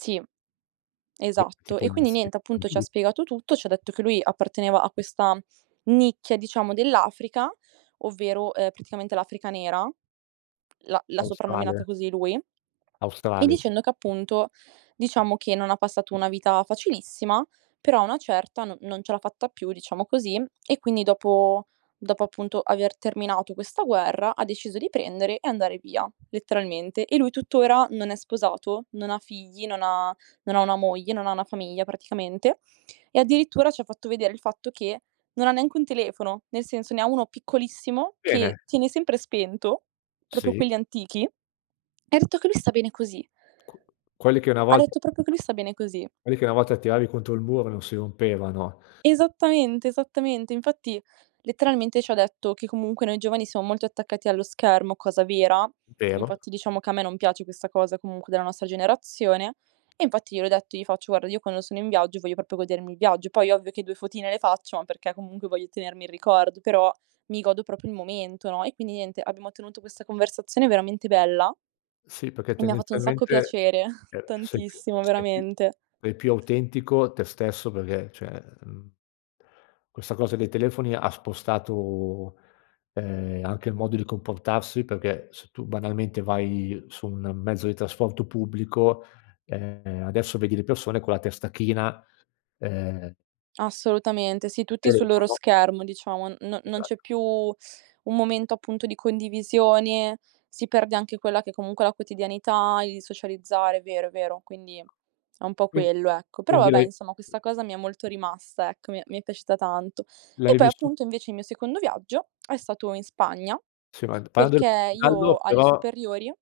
Sì, I esatto. tipo E il quindi niente, appunto, ci ha [unintelligible] spiegato tutto, ci ha detto che lui apparteneva a questa, mhmm, nicchia, diciamo, dell'Africa, ovvero, ehm, praticamente l'Africa nera, l'ha l'ha soprannominata Australe? così lui. E Australe. dicendo che, appunto, diciamo, che non ha passato una vita facilissima, però a una certa no non ce l'ha fatta più, diciamo così, e quindi dopo dopo, appunto, aver terminato questa guerra, ha deciso di prendere e andare via, letteralmente. E lui tuttora non è sposato, non ha figli, non ha non ha una moglie, non ha una famiglia praticamente e addirittura ci ha fatto vedere il fatto che non ha neanche un telefono, nel senso, ne ha uno piccolissimo che Bene. tiene sempre spento, proprio Sì. quelli antichi e ha detto che lui sta bene così. Qu quelli che una Ha volt detto proprio che lui sta bene così. quelli che una volta tiravi contro il muro e non si rompevano. Esattamente, esattamente. Infatti, letteralmente, ci ha detto che comunque noi giovani siamo molto attaccati allo schermo, cosa vera, Vero. infatti diciamo che a me non piace questa cosa comunque della nostra generazione. E infatti gliel'ho detto, gli faccio: "Guarda, io quando sono in viaggio, voglio proprio godermi il viaggio". Poi ovvio che 2 fotine le faccio, ma perché comunque voglio tenermi il ricordo, però mi godo proprio il momento, no, e quindi, niente, abbiamo tenuto questa conversazione veramente bella. Sì, perché, E mi ha fatto un sacco tendenzialmente, piacere, ehm, se più tantissimo, sei più veramente. sei più autentico a te stesso perché cioè, mhmm questa cosa dei telefoni ha spostato, ehm, anche il modo di comportarsi perché se tu, banalmente, vai su un mezzo di trasporto pubblico, ehm, adesso vedi le persone con la testa china, ehm Assolutamente, sì, tutti sul loro Telefono. schermo, diciamo. N no non c'è Esatto. più un momento, appunto, di condivisione, si perde anche quella che comunque è la quotidianità, il socializzare, è vero, è vero. Quindi è un po' Qui quello, ecco. Però, quindi vabbè, lei insomma, questa cosa mi è molto rimasta, ecco, mi è mi è piaciuta tanto. E L'hai poi, vissu appunto, invece il mio secondo viaggio è stato in Spagna, Si ma, d parlando perché del io gallo, alle però superiori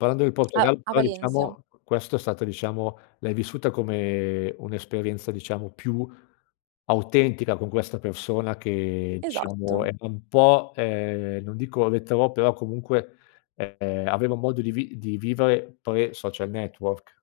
parlando del A Portogallo a però, Valencia. diciamo, questo è stata diciamo, l'hai vissuta come un'esperienza, diciamo, più autentica con questa persona che diciamo Esatto. è è un po', ehm, non dico retrò, però comunque, ehm, aveva un modo di vi di vivere pre-social network.